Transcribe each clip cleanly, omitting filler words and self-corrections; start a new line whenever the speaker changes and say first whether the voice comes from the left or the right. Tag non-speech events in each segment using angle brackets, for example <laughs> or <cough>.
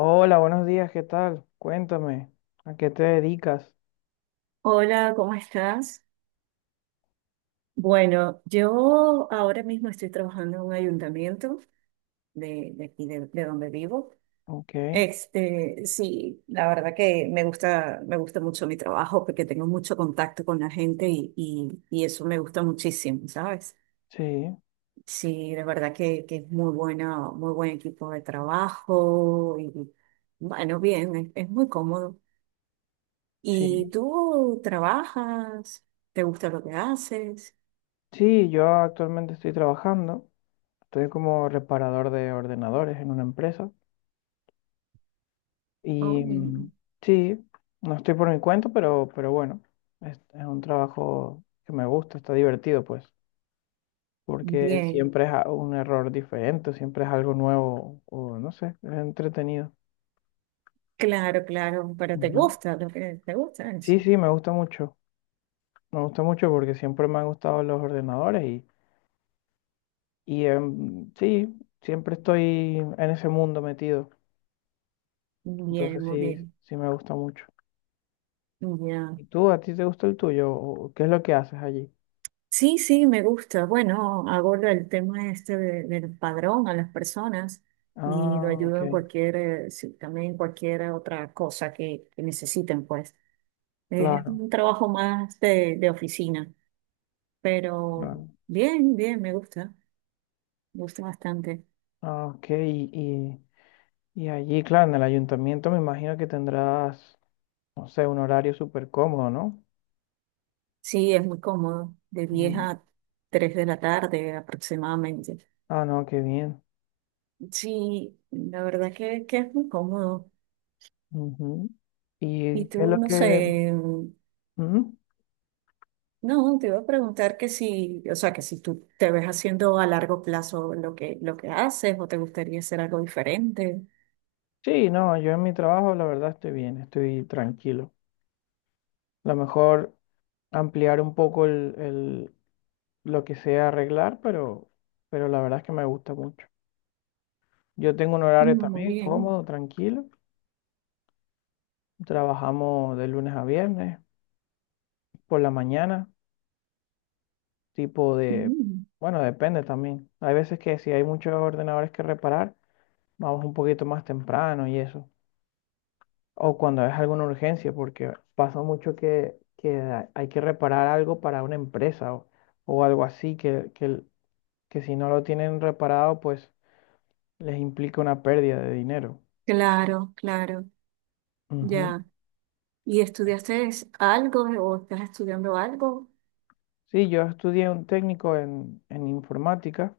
left: Hola, buenos días, ¿qué tal? Cuéntame, ¿a qué te dedicas?
right: Hola, ¿cómo estás? Bueno, yo ahora mismo estoy trabajando en un ayuntamiento de aquí de donde vivo.
left: Ok,
right: Este, sí, la verdad que me gusta mucho mi trabajo porque tengo mucho contacto con la gente y eso me gusta muchísimo, ¿sabes?
left: sí,
right: Sí, la verdad que es muy buena, muy buen equipo de trabajo y bueno, bien, es muy cómodo. ¿Y
left: sí.
right: tú trabajas? ¿Te gusta lo que haces?
left: Sí, yo actualmente estoy trabajando, estoy como reparador de ordenadores en una empresa
right: Oh,
left: y
right: bien.
left: sí, no estoy por mi cuenta, pero bueno, es un trabajo que me gusta, está divertido pues, porque
right: Bien,
left: siempre es un error diferente, siempre es algo nuevo o no sé, es entretenido.
right: claro, claro, pero te
left: Ujú.
right: gusta lo que te gusta
left: Sí,
right: eso.
left: sí, me gusta mucho. Me gusta mucho porque siempre me han gustado los ordenadores, y sí, siempre estoy en ese mundo metido.
right: Bien,
left: Entonces
right: muy
left: sí,
right: bien,
left: sí me gusta mucho.
right: ya.
left: ¿Y tú, a ti te gusta el tuyo? ¿O qué es lo que haces allí?
right: Sí, sí, me gusta. Bueno, aborda el tema del padrón a las personas y lo
left: Ah,
right: ayudo
left: ok,
right: en cualquier, sí, también en cualquier otra cosa que necesiten, pues. Es
left: claro,
right: un trabajo más de oficina, pero
left: claro.
right: bien, bien, me gusta bastante.
left: Ah, ok, y allí, claro, en el ayuntamiento me imagino que tendrás, no sé, un horario súper cómodo, ¿no?
right: Sí, es muy cómodo, de 10
left: Mm.
right: a 3 de la tarde aproximadamente.
left: Ah, no, qué bien.
right: Sí, la verdad que es muy cómodo.
left: Ujú.
right: Y
left: ¿Y qué es
right: tú,
left: lo
right: no
left: que...?
right: sé,
left: Ujú.
right: no, te iba a preguntar que si, o sea, que si tú te ves haciendo a largo plazo lo que haces o te gustaría hacer algo diferente.
left: Sí, no, yo en mi trabajo la verdad estoy bien, estoy tranquilo. Lo mejor ampliar un poco lo que sea arreglar, pero la verdad es que me gusta mucho. Yo tengo un horario
right: No, muy
left: también
right: bien.
left: cómodo, tranquilo. Trabajamos de lunes a viernes, por la mañana, tipo de,
right: Mm.
left: bueno, depende también. Hay veces que si hay muchos ordenadores que reparar, vamos un poquito más temprano y eso. O cuando es alguna urgencia, porque pasa mucho que hay que reparar algo para una empresa o algo así, que si no lo tienen reparado, pues les implica una pérdida de dinero.
right: Claro, claro,
left: Ujú.
right: ya. ¿Y estudiaste algo o estás estudiando algo?
left: Sí, yo estudié un técnico en, informática,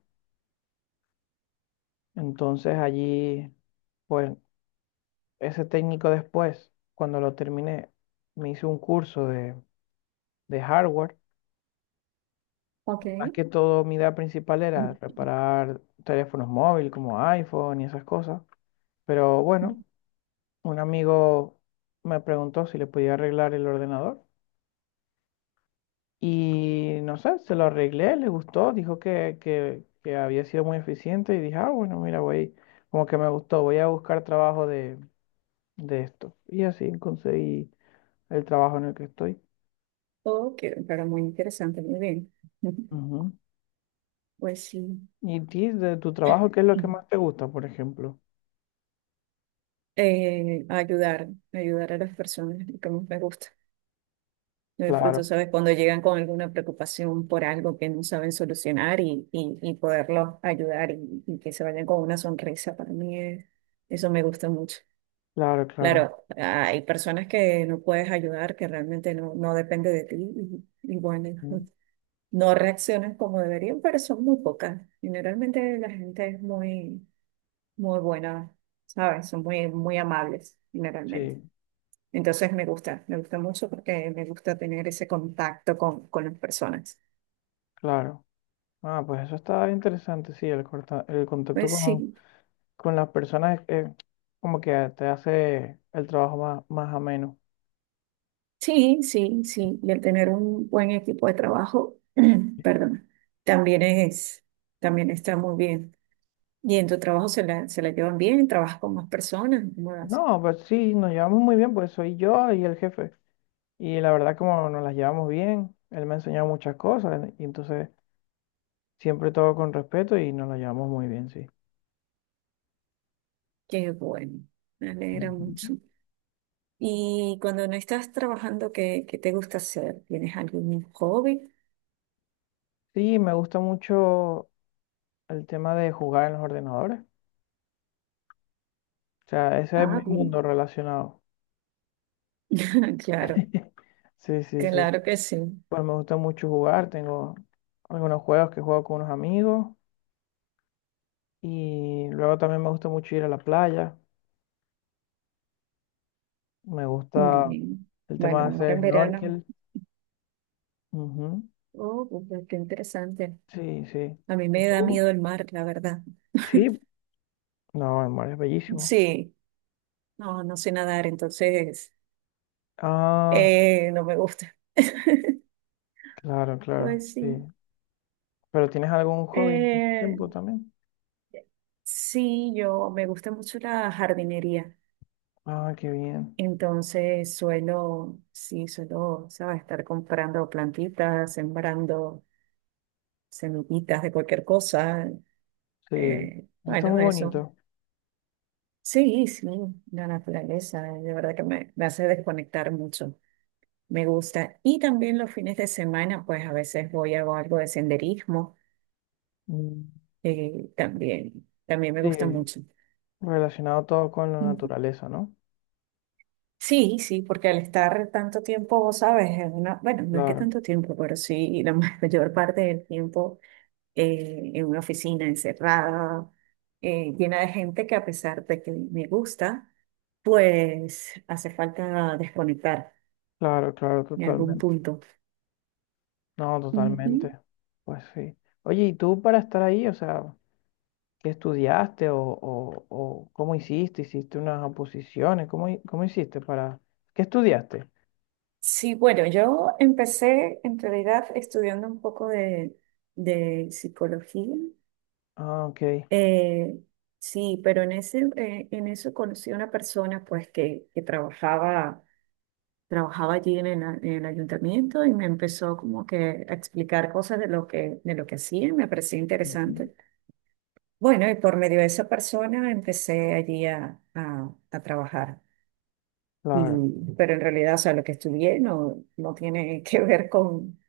left: entonces allí, pues ese técnico después, cuando lo terminé, me hice un curso de hardware.
right: Ok.
left: Más que todo, mi idea principal era
right: <laughs>
left: reparar teléfonos móviles como iPhone y esas cosas. Pero bueno, un amigo me preguntó si le podía arreglar el ordenador. Y no sé, se lo arreglé, le gustó, dijo que, que había sido muy eficiente, y dije, ah, bueno, mira, voy, como que me gustó, voy a buscar trabajo de, esto. Y así conseguí el trabajo en el que estoy.
right: Ok, pero muy interesante, muy bien. <laughs>
left: Ujú.
right: Pues sí.
left: ¿Y ti, de tu trabajo, qué es lo que más te gusta, por ejemplo?
right: Ayudar, ayudar a las personas, lo que más me gusta. Lo
left: Claro,
right: disfruto, ¿sabes? Cuando llegan con alguna preocupación por algo que no saben solucionar y poderlos ayudar y que se vayan con una sonrisa, para mí es, eso me gusta mucho.
left: claro, claro.
right: Claro, hay personas que no puedes ayudar, que realmente no, no depende de ti y bueno,
left: Ujú.
right: <laughs> no reaccionan como deberían, pero son muy pocas. Generalmente la gente es muy, muy buena, ¿sabes? Son muy, muy amables, generalmente.
left: Sí,
right: Entonces me gusta mucho porque me gusta tener ese contacto con las personas.
left: claro. Ah, pues eso está interesante, sí, el, el contacto
right: Pues
left: con,
right: sí,
left: con las personas, como que te hace el trabajo más, más ameno.
right: sí, sí, sí. Y el tener un buen equipo de trabajo, <clears throat> perdón, también también está muy bien. Y en tu trabajo se la llevan bien, trabajas con más personas, ¿cómo das?
left: No, pues sí, nos llevamos muy bien, pues soy yo y el jefe. Y la verdad, como nos las llevamos bien, él me ha enseñado muchas cosas, y entonces siempre todo con respeto y nos las llevamos muy bien, sí.
right: Qué bueno, me alegra
left: Ujú.
right: mucho. Y cuando no estás trabajando, ¿qué, qué te gusta hacer? ¿Tienes algún hobby?
left: Sí, me gusta mucho el tema de jugar en los ordenadores. O sea, ese es
right: Ah,
left: mi mundo
right: bien.
left: relacionado.
right: <laughs> Claro,
left: <laughs> Sí, sí, sí.
right: claro que sí.
left: Pues me gusta mucho jugar. Tengo algunos juegos que juego con unos amigos. Y luego también me gusta mucho ir a la playa. Me gusta
right: Bien.
left: el tema de
right: Bueno, ahora
left: hacer
right: en verano.
left: snorkel. Ujú.
right: Oh, pues, qué interesante.
left: Sí, sí.
right: A mí
left: ¿Y
right: me da
left: tú?
right: miedo el mar, la verdad.
left: Sí,
right: <laughs>
left: no, el mar es bellísimo.
right: Sí, no, no sé nadar, entonces
left: Ah,
right: no me gusta. <laughs>
left: claro, claro,
right: Pues
left: sí.
right: sí.
left: ¿Pero tienes algún hobby en ese
right: Eh,
left: tiempo también?
right: sí, yo me gusta mucho la jardinería.
left: Ah, qué bien.
right: Entonces suelo, sí, suelo, ¿sabes? Estar comprando plantitas, sembrando semillitas de cualquier cosa.
left: Sí, eso está muy
right: Bueno, eso.
left: bonito.
right: Sí, sí, la naturaleza, de verdad que me hace desconectar mucho, me gusta. Y también los fines de semana, pues a veces voy a algo de senderismo,
left: Mm.
right: también, también me gusta
left: Sí,
right: mucho.
left: relacionado todo con la
right: Ujú.
left: naturaleza, ¿no?
right: Sí, sí, porque al estar tanto tiempo, sabes, en una, bueno, no es que
left: Claro,
right: tanto tiempo, pero sí, la <laughs> mayor parte del tiempo en una oficina encerrada, llena de gente que a pesar de que me gusta, pues hace falta desconectar
left: claro, claro,
right: en algún
left: totalmente.
right: punto.
left: No, totalmente.
right: Ujú.
left: Pues sí. Oye, ¿y tú para estar ahí, o sea, qué estudiaste o cómo hiciste? ¿Hiciste unas oposiciones? ¿Cómo hiciste para... ¿Qué estudiaste?
right: Sí, bueno, yo empecé en realidad estudiando un poco de psicología.
left: Ah, ok.
right: Eh, sí, pero en en eso conocí a una persona pues que trabajaba, trabajaba allí en en el ayuntamiento y me empezó como que a explicar cosas de lo que hacía, me parecía
left: Ujú,
right: interesante. Bueno, y por medio de esa persona empecé allí a trabajar.
left: claro.
right: Pero en realidad, o sea, lo que estudié no, no tiene <laughs> que ver con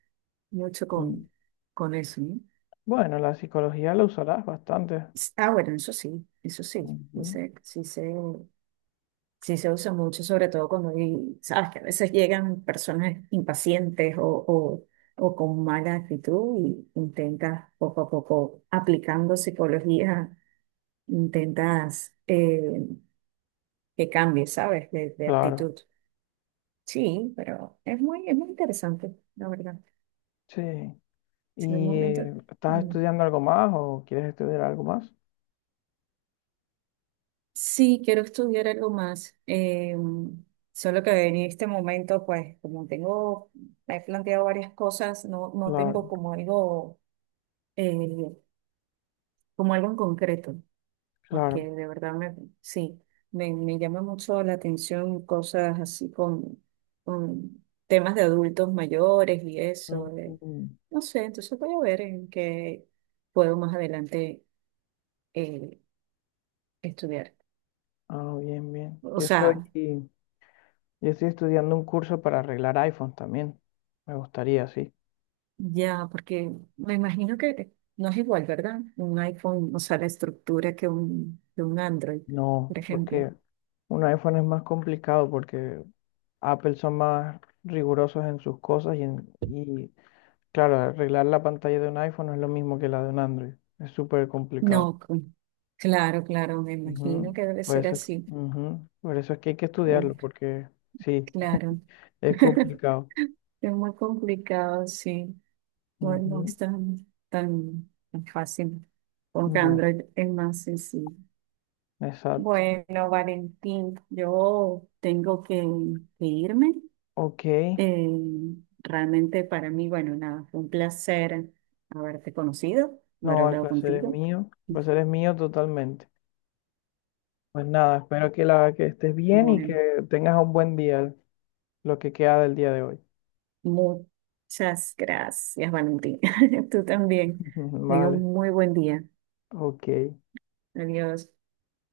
right: mucho
left: Mm,
right: con eso, ¿no?
left: Bueno, la psicología la usarás bastante,
right: Ah, bueno, eso sí,
left: ujú,
right: sí se usa mucho, sobre todo cuando sabes que a veces llegan personas impacientes o o con mala actitud y intentas poco a poco, aplicando psicología, intentas que cambie, ¿sabes? De
left: claro.
right: actitud. Sí, pero es muy interesante, la verdad.
left: Sí.
right: Si en un
left: ¿Y
right: momento...
left: estás estudiando algo más o quieres estudiar algo más?
right: Sí, quiero estudiar algo más. Solo que en este momento, pues, como tengo, me he planteado varias cosas, no, no tengo
left: Claro,
right: eh, como algo en concreto, porque
left: claro.
right: de verdad me, sí, me llama mucho la atención cosas así con temas de adultos mayores y eso.
left: Ujú.
right: No sé, entonces voy a ver en qué puedo más adelante eh, estudiar.
left: Ah, bien, bien.
right: O
left: Yo estoy,
right: sea,
left: yo estoy estudiando un curso para arreglar iPhones también. Me gustaría, sí.
right: ya, porque me imagino que no es igual, ¿verdad? Un iPhone, o sea, la estructura que un Android,
left: No,
right: por ejemplo.
left: porque un iPhone es más complicado porque Apple son más rigurosos en sus cosas y, claro, arreglar la pantalla de un iPhone no es lo mismo que la de un Android. Es súper complicado.
right: No, claro, claro, me imagino
left: Ujú.
right: que debe
left: Por
right: ser
left: eso,
right: así.
left: ujú, por eso es que hay que estudiarlo,
right: Uf,
left: porque sí,
right: claro.
left: es
right: <laughs>
left: complicado.
right: Es muy complicado, sí. No, no es
left: Ujú.
right: tan, tan tan fácil. Con
left: No,
right: Android es más sencillo.
left: exacto.
right: Bueno, Valentín, yo tengo que irme.
left: Ok,
right: Eh, realmente para mí, bueno, nada, fue un placer haberte conocido, haber
left: no, el
right: hablado
left: placer es
right: contigo.
left: mío. El placer es mío totalmente. Pues nada, espero que, la, que estés bien y que
right: Bueno,
left: tengas un buen día, lo que queda del día de hoy.
right: muchas gracias, Valentín. <laughs> Tú también.
left: <laughs>
right: Tenga
left: Vale,
right: un muy buen día.
left: ok.
right: Adiós.